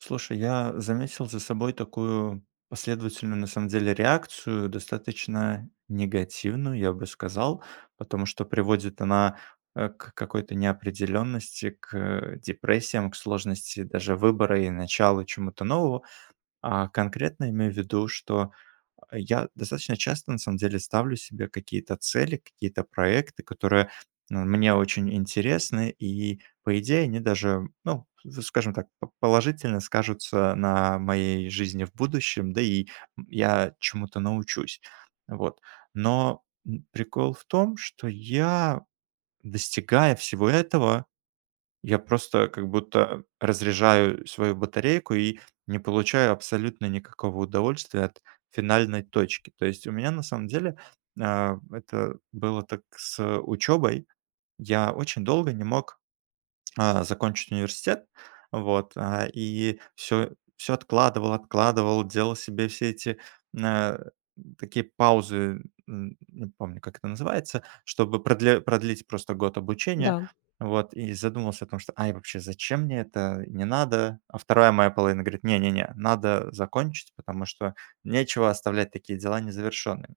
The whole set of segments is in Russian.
Слушай я заметил за собой такую последовательную, на самом деле, реакцию достаточно негативную я бы сказал потому что приводит она, э, к какой-то неопределенности к, депрессиям, к сложности даже выбора, и начала чему-то нового, а. Конкретно я имею в виду, что я достаточно часто, на самом деле, ставлю себе какие-то цели, какие-то проекты, которые, ну, мне очень интересны, и, по идее, они даже ну, в скажем так, п положительно скажутся на моей жизни в будущем, да и, м, я чему-то научусь вот. Но, м, прикол в том, что я, достигая всего этого, я просто как будто э разряжаю свою батарейку, и не получаю абсолютно никакого удовольствия от финальной точки. То есть у меня на самом деле, а, это было так с учебой. Я очень долго не мог, а, закончить университет, вот, а, и всё всё откладывал откладывал, делал себе все эти, а, такие паузы, н не помню как это называется, чтобы продле продлить просто год обучения, Да. вот. И задумался о том, что: "Ай, вообще зачем мне это, не надо". А 2 моя половина говорит: "Не, не, не надо закончить, потому что нечего оставлять такие дела незавершенными",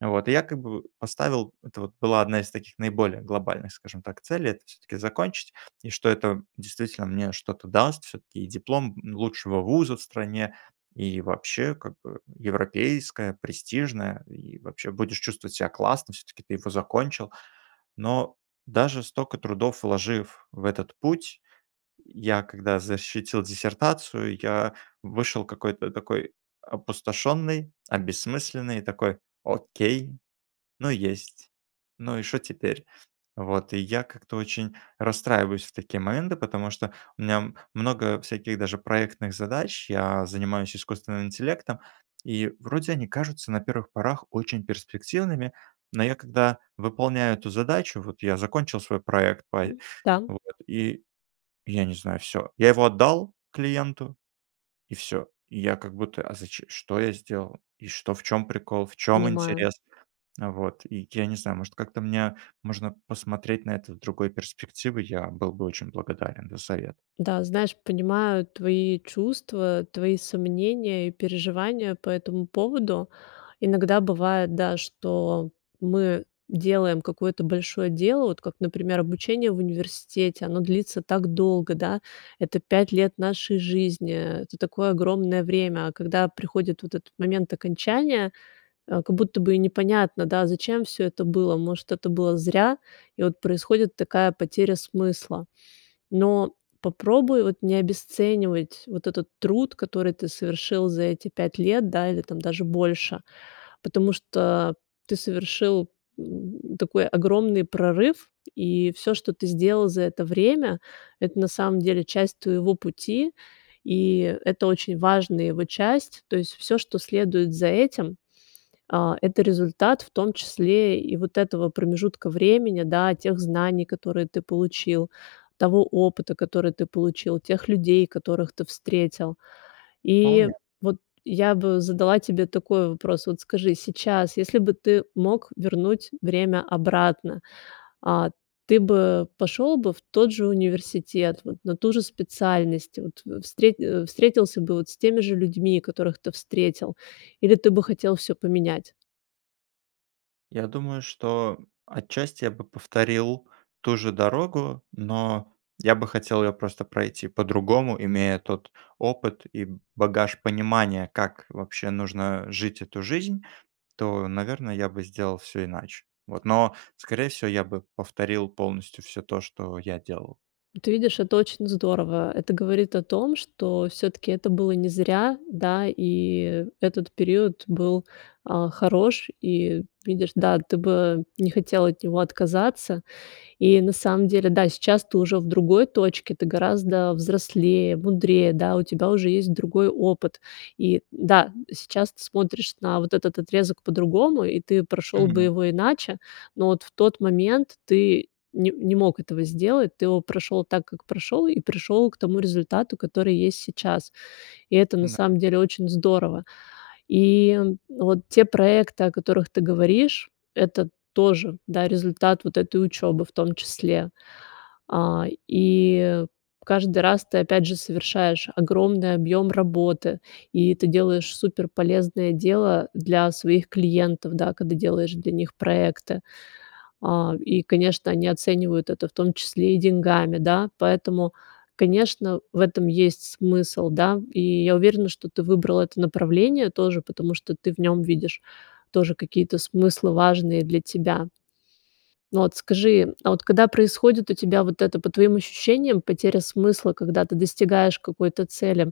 вот. И я как бы поставил, это вот была 1 из таких наиболее глобальных скажем так целей- это всё-таки закончить, и что это действительно мне что-то даст, всё-таки и диплом, н лучшего вуза в стране, и вообще как бы европейское, престижное, и вообще будешь чувствовать себя классно, всё-таки ты его закончил. Но даже стока трудов вложив в этот путь, я когда защитил диссертацию, я вышел какой-то такой опустошенный, обессмысленный, такой: "Окей, ну есть, ну и что теперь?" Вот, и я как-то очень расстраиваюсь в такие моменты, потому что у меня, м много всяких даже проектных задач, я занимаюсь искусственным интеллектом, и вроде они кажутся на первых порах очень перспективными, но я когда выполняю эту задачу, вот я закончил свой проект по и, Да. вот и я не знаю, всё. Я его отдал клиенту, и всё. И я как будто: "А заче что я сделал, и что, в чём прикол, в чём Понимаю. интерес?" Вот и я не знаю может как-то мне можно посмотреть на это с другой перспективы я был бы очень благодарен за совет. Да, знаешь, понимаю твои чувства, твои сомнения, и переживания по этому поводу. Иногда бывает, да, что мы делаем какое-то большое дело, вот как например, обучение в университете, оно длится так долго, да. Это 5 лет нашей жизни, это такое огромное время, а когда приходит вот этот момент окончания, а, как будто бы и непонятно да зачем все это было, может это было зря? И вот происходит такая потеря смысла. Но попробуй вот не обесценивать вот этот труд, который ты совершил за эти 5 лет да или там даже больше. Потому что ты совершил, м, такой огромный прорыв и всё, что ты сделал за это время это на самом деле часть твоего пути и это очень важная его часть. То есть всё, что следует за этим, а, это результат, в том числе и вот этого промежутка времени, да, тех знаний, которые ты получил, того опыта, который ты получил, тех людей, которых ты встретил. И Вполне. вот я бы задала тебе такой вопрос: вот скажи сейчас, если бы ты мог вернуть время обратно, а, ты бы пошел бы в тот же университет, вот на ту же специальность вот, в встрет э, встретился бы вот с теми же людьми, которых ты встретил или ты бы хотел всё поменять? Я думаю, что отчасти я бы повторил ту же дорогу, но я бы хотел её просто пройти по-другому, имея тот опыт и б багаж понимания, как вообще нужно жить эту жизнь, то, наверное, я бы сделал всё иначе, вот но скорее всего я бы повторил полностью всё то, что я делал. Ну ты видишь это очень здорово, это говорит о том, что все-таки это было не зря. Да, и этот период был, а, хорош, и видишь, да, ты бы не хотел от него отказаться. И на самом деле, да, сейчас ты уже в другой точке, ты гораздо взрослее, мудрее, да, у тебя уже есть другой опыт. И да, сейчас ты смотришь на вот этот отрезок по-другому, и ты прошел бы Мгм. его иначе, но вот в тот момент ты не не мог этого сделать. Ты его прошел так, как прошел, и пришел к тому результату, который есть сейчас. И это, на Да. самом деле, очень здорово. И вот те проекты, о которых ты говоришь, это тоже, да, результат вот этой учебы в том числе. А, и каждый раз ты опять же совершаешь огромный объем работы и ты делаешь супер полезное дело для своих клиентов, да, когда делаешь для них проекты. А, и, конечно, они оценивают это в том числе и деньгами, да. Поэтому, конечно, в этом есть смысл, да. И я уверена, что ты выбрал это направление тоже, потому что ты в нем видишь тоже какие-то смыслы важные для тебя. Ну вот, скажи, а вот когда происходит у тебя вот это, по твоим ощущениям потеря смысла, когда ты достигаешь какой-то цели,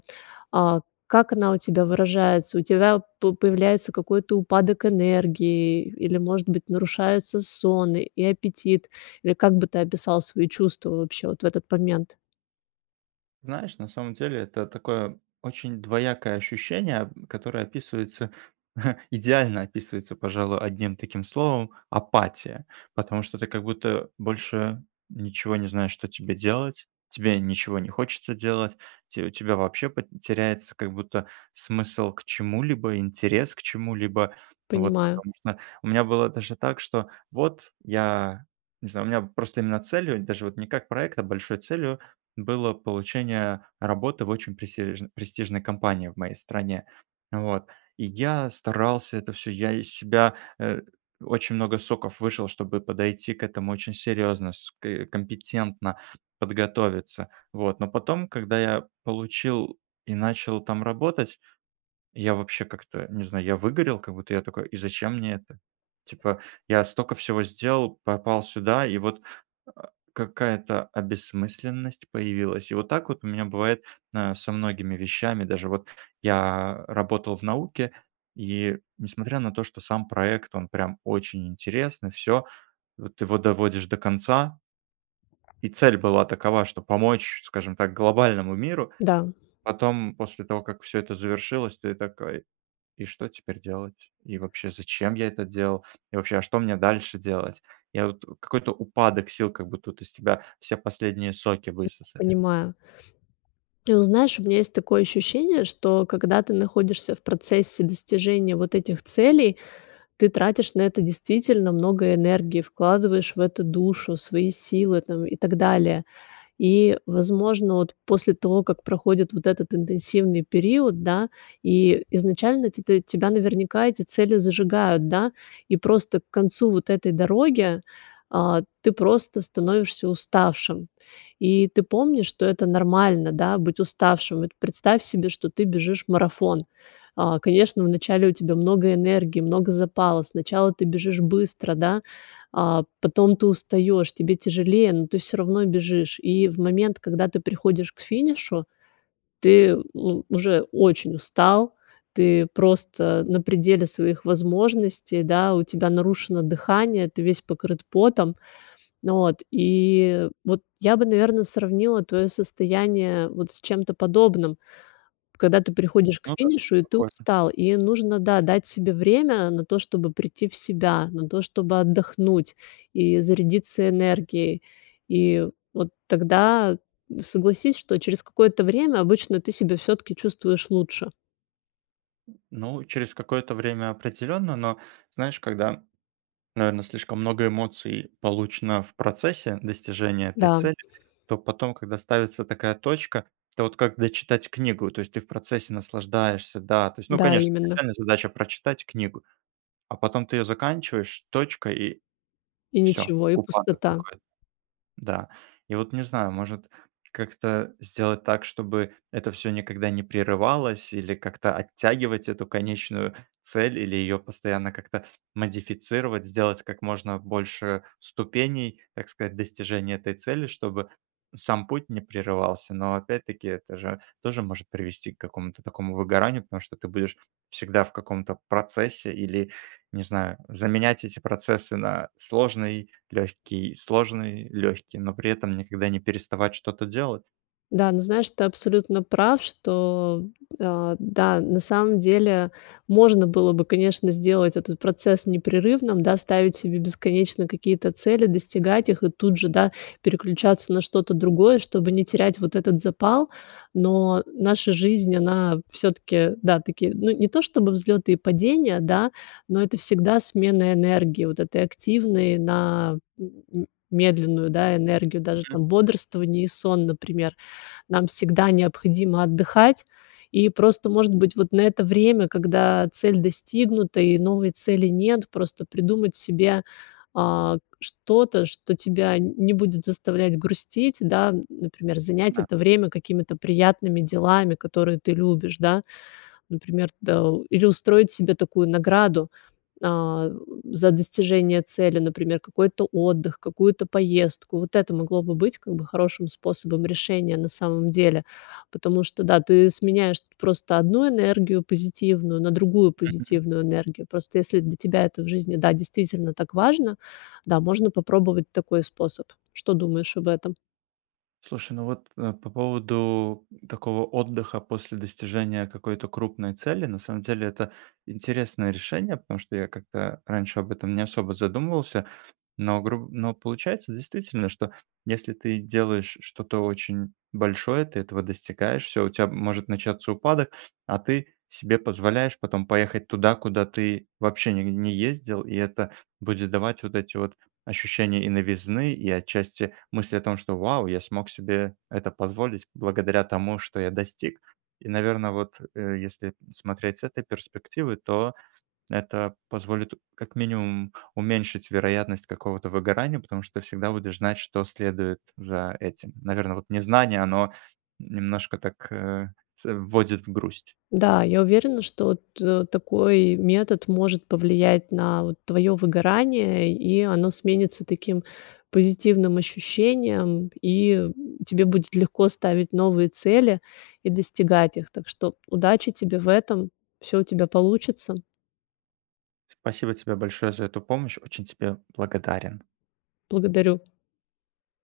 а, как она у тебя выражается? У тебя п появляется какой-то упадок энергии или может быть нарушается сон, и аппетит или как бы ты описал свои чувства, вообще, вот в этот момент? Знаешь, на самом деле это такое, очень двоякое ощущение, которое описывается, идеально описывается пожалуй 1 словом- апатия. Потому что ты как будто больше ничего не знаешь что тебе делать, тебе ничего не хочется делать, те у тебя вообще теряется смысл к чему-либо, интерес к чему-либо. Вот, Понимаю. потому что, у меня было даже так, что вот я не знаю, у меня просто целью, даже не как проект, а большой целью было получение работы в очень престиэж престижной компании в моей стране. Вот, и я старался это всё сделать. Я из себя, э, очень много соков вышел, чтобы подойти к этому очень серьезно, ск компетентно, подготовиться, вот. Но потом, когда я получил и начал там работать, я вообще как-то не знаю, я выгорел как будто я такой: "И зачем мне это?" Типа я столько всего сделал, попал сюда и вот, э, какая-то обессмысленность появилась. И вот так вот у меня бывает со многими вещами, даже вот я работал в науке, и, несмотря на то, что сам проект, он прям очень интересный, всё, вот его доводишь до конца и цель была такова, что помочь, скажем так, глобальному миру. Да. Потом, после того как всё это завершилось, ты такой: "И что теперь делать? И вообще, зачем я это делал? И вообще, а что мне дальше делать?" Я вот какой-то упадок сил, как будто тут из тебя все последние соки высосали. Понимаю. Ты знаешь, у меня есть такое ощущение, что когда ты находишься в процессе достижения вот этих целей, ты тратишь на это действительно много энергии, вкладываешь в это душу, свои силы, там, и так далее. И, возможно, вот, после того, как проходит вот этот интенсивный период, да, и изначально ти ты, тебя наверняка эти цели зажигают, да, и просто к концу вот этой дороги, а, ты просто становишься уставшим. И ты помнишь что это нормально, да, быть уставшим. Вот представь себе что ты бежишь марафон. А, конечно вначале у тебя много энергии, много запала. Сначала ты бежишь быстро да, а, потом ты устаешь, тебе тяжелее но ты всё равно бежишь. И в момент, когда ты приходишь к финишу, ты у уже очень устал, ты просто на пределе своих возможностей, да, у тебя нарушено дыхание, ты весь покрыт потом. От, и вот я бы наверное сравнила твое состояние вот с чем-то подобным, когда ты приходишь к Ну да, финишу и ты похоже. устал, и нужно, да, дать себе время на то, чтобы прийти в себя, на то, чтобы отдохнуть и зарядиться энергией. И вот тогда, согласись, что через какое-то время обычно ты себя всё-таки чувствуешь лучше. Ну, через какое-то время определённо, но знаешь, когда наверно слишком много эмоций получено в процессе достижения этой Да. цели, то потом когда ставится такая точка, это вот как дочитать книгу, то есть ты в процессе наслаждаешься, да, то есть ну Да, конечно именно. начальная задача прочитать книгу, а потом ты её заканчиваешь, точка- и И всё, ничего, и упадок пустота. какой-то. Да. И вот не знаю, может как-то сделать так, чтобы это всё никогда не прерывалось, или как-то оттягивать эту конечную цель, или её постоянно как-то модифицировать, сделать как можно больше ступеней, так сказать, достижения этой цели, чтобы сам путь не прерывался. Но, опять-таки, это же тоже может привести к какому-то такому выгоранию, потому что ты будешь всегда в каком-то процессе или, не знаю, заменять эти процессы на сложный, легкий, сложный, легкий, но при этом никогда не переставать что-то делать. Да, ну знаешь, ты абсолютно прав, что, а, да, на самом деле, можно было бы, конечно, сделать этот процесс непрерывным, да. Ставить себе бесконечно какие-то цели, достигать их и тут же, да, переключаться на что-то другое, чтобы не терять вот этот запал. Но наша жизнь- она всё-таки, да, таки, ну, не то, чтобы взлеты и падения, да, но это всегда смена энергии вот этой активной на м медленную, да, энергию, даже там бодрствование и сон, например, нам всегда необходимо отдыхать и просто может быть вот на это время, когда цель достигнута, и новой цели нет, просто придумать себе, а, к что-то, что тебя нь не будет заставлять грустить, да, например, занять Да. это время какими-то приятными делами, которые ты любишь, да. Например, да, или устроить себе такую награду, а, за достижение цели, например, какой-то отдых, какую-то поездку. Вот это могло бы быть как бы хорошим способом решения, на самом деле, потому что да, ты сменяешь просто одну энергию позитивную на другую Мгм. позитивную энергию. Просто если для тебя это в жизни, да, действительно так важно, да, можно попробовать такой способ. Что думаешь об этом? Слушай, ну вот, э, по поводу такого отдыха после достижения какой-то крупной цели- на самом деле, это интересное решение. Потому что я как-то раньше об этом не особо задумывался. Но груб но получается, действительно, что если ты делаешь что-то очень большое, ты этого достигаешь. Всё, у тебя может начаться упадок, а ты себе позволяешь потом поехать туда, куда ты вообще не не ездил, и это будет давать вот эти вот ощущения и новизны, и отчасти мысли о том, что: "Вау, я смог себе это позволить благодаря тому, что я достиг". И, наверно, вот, э, если смотреть с этой перспективы, то это позволит, как минимум, уменьшить вероятность какого-то выгорания, потому что ты всегда будешь знать, что следует за этим. Наверно, вот, незнание- оно, немножко так, э, с вводит в грусть. Да, я уверена, что т такой метод может повлиять на, вот, твоё выгорание, и оно сменится таким позитивным ощущением, и тебе будет легко ставить новые цели и достигать их. Так что удачи тебе в этом, всё у тебя получится. Спасибо тебе большое за эту помощь, очень тебе благодарен. Благодарю.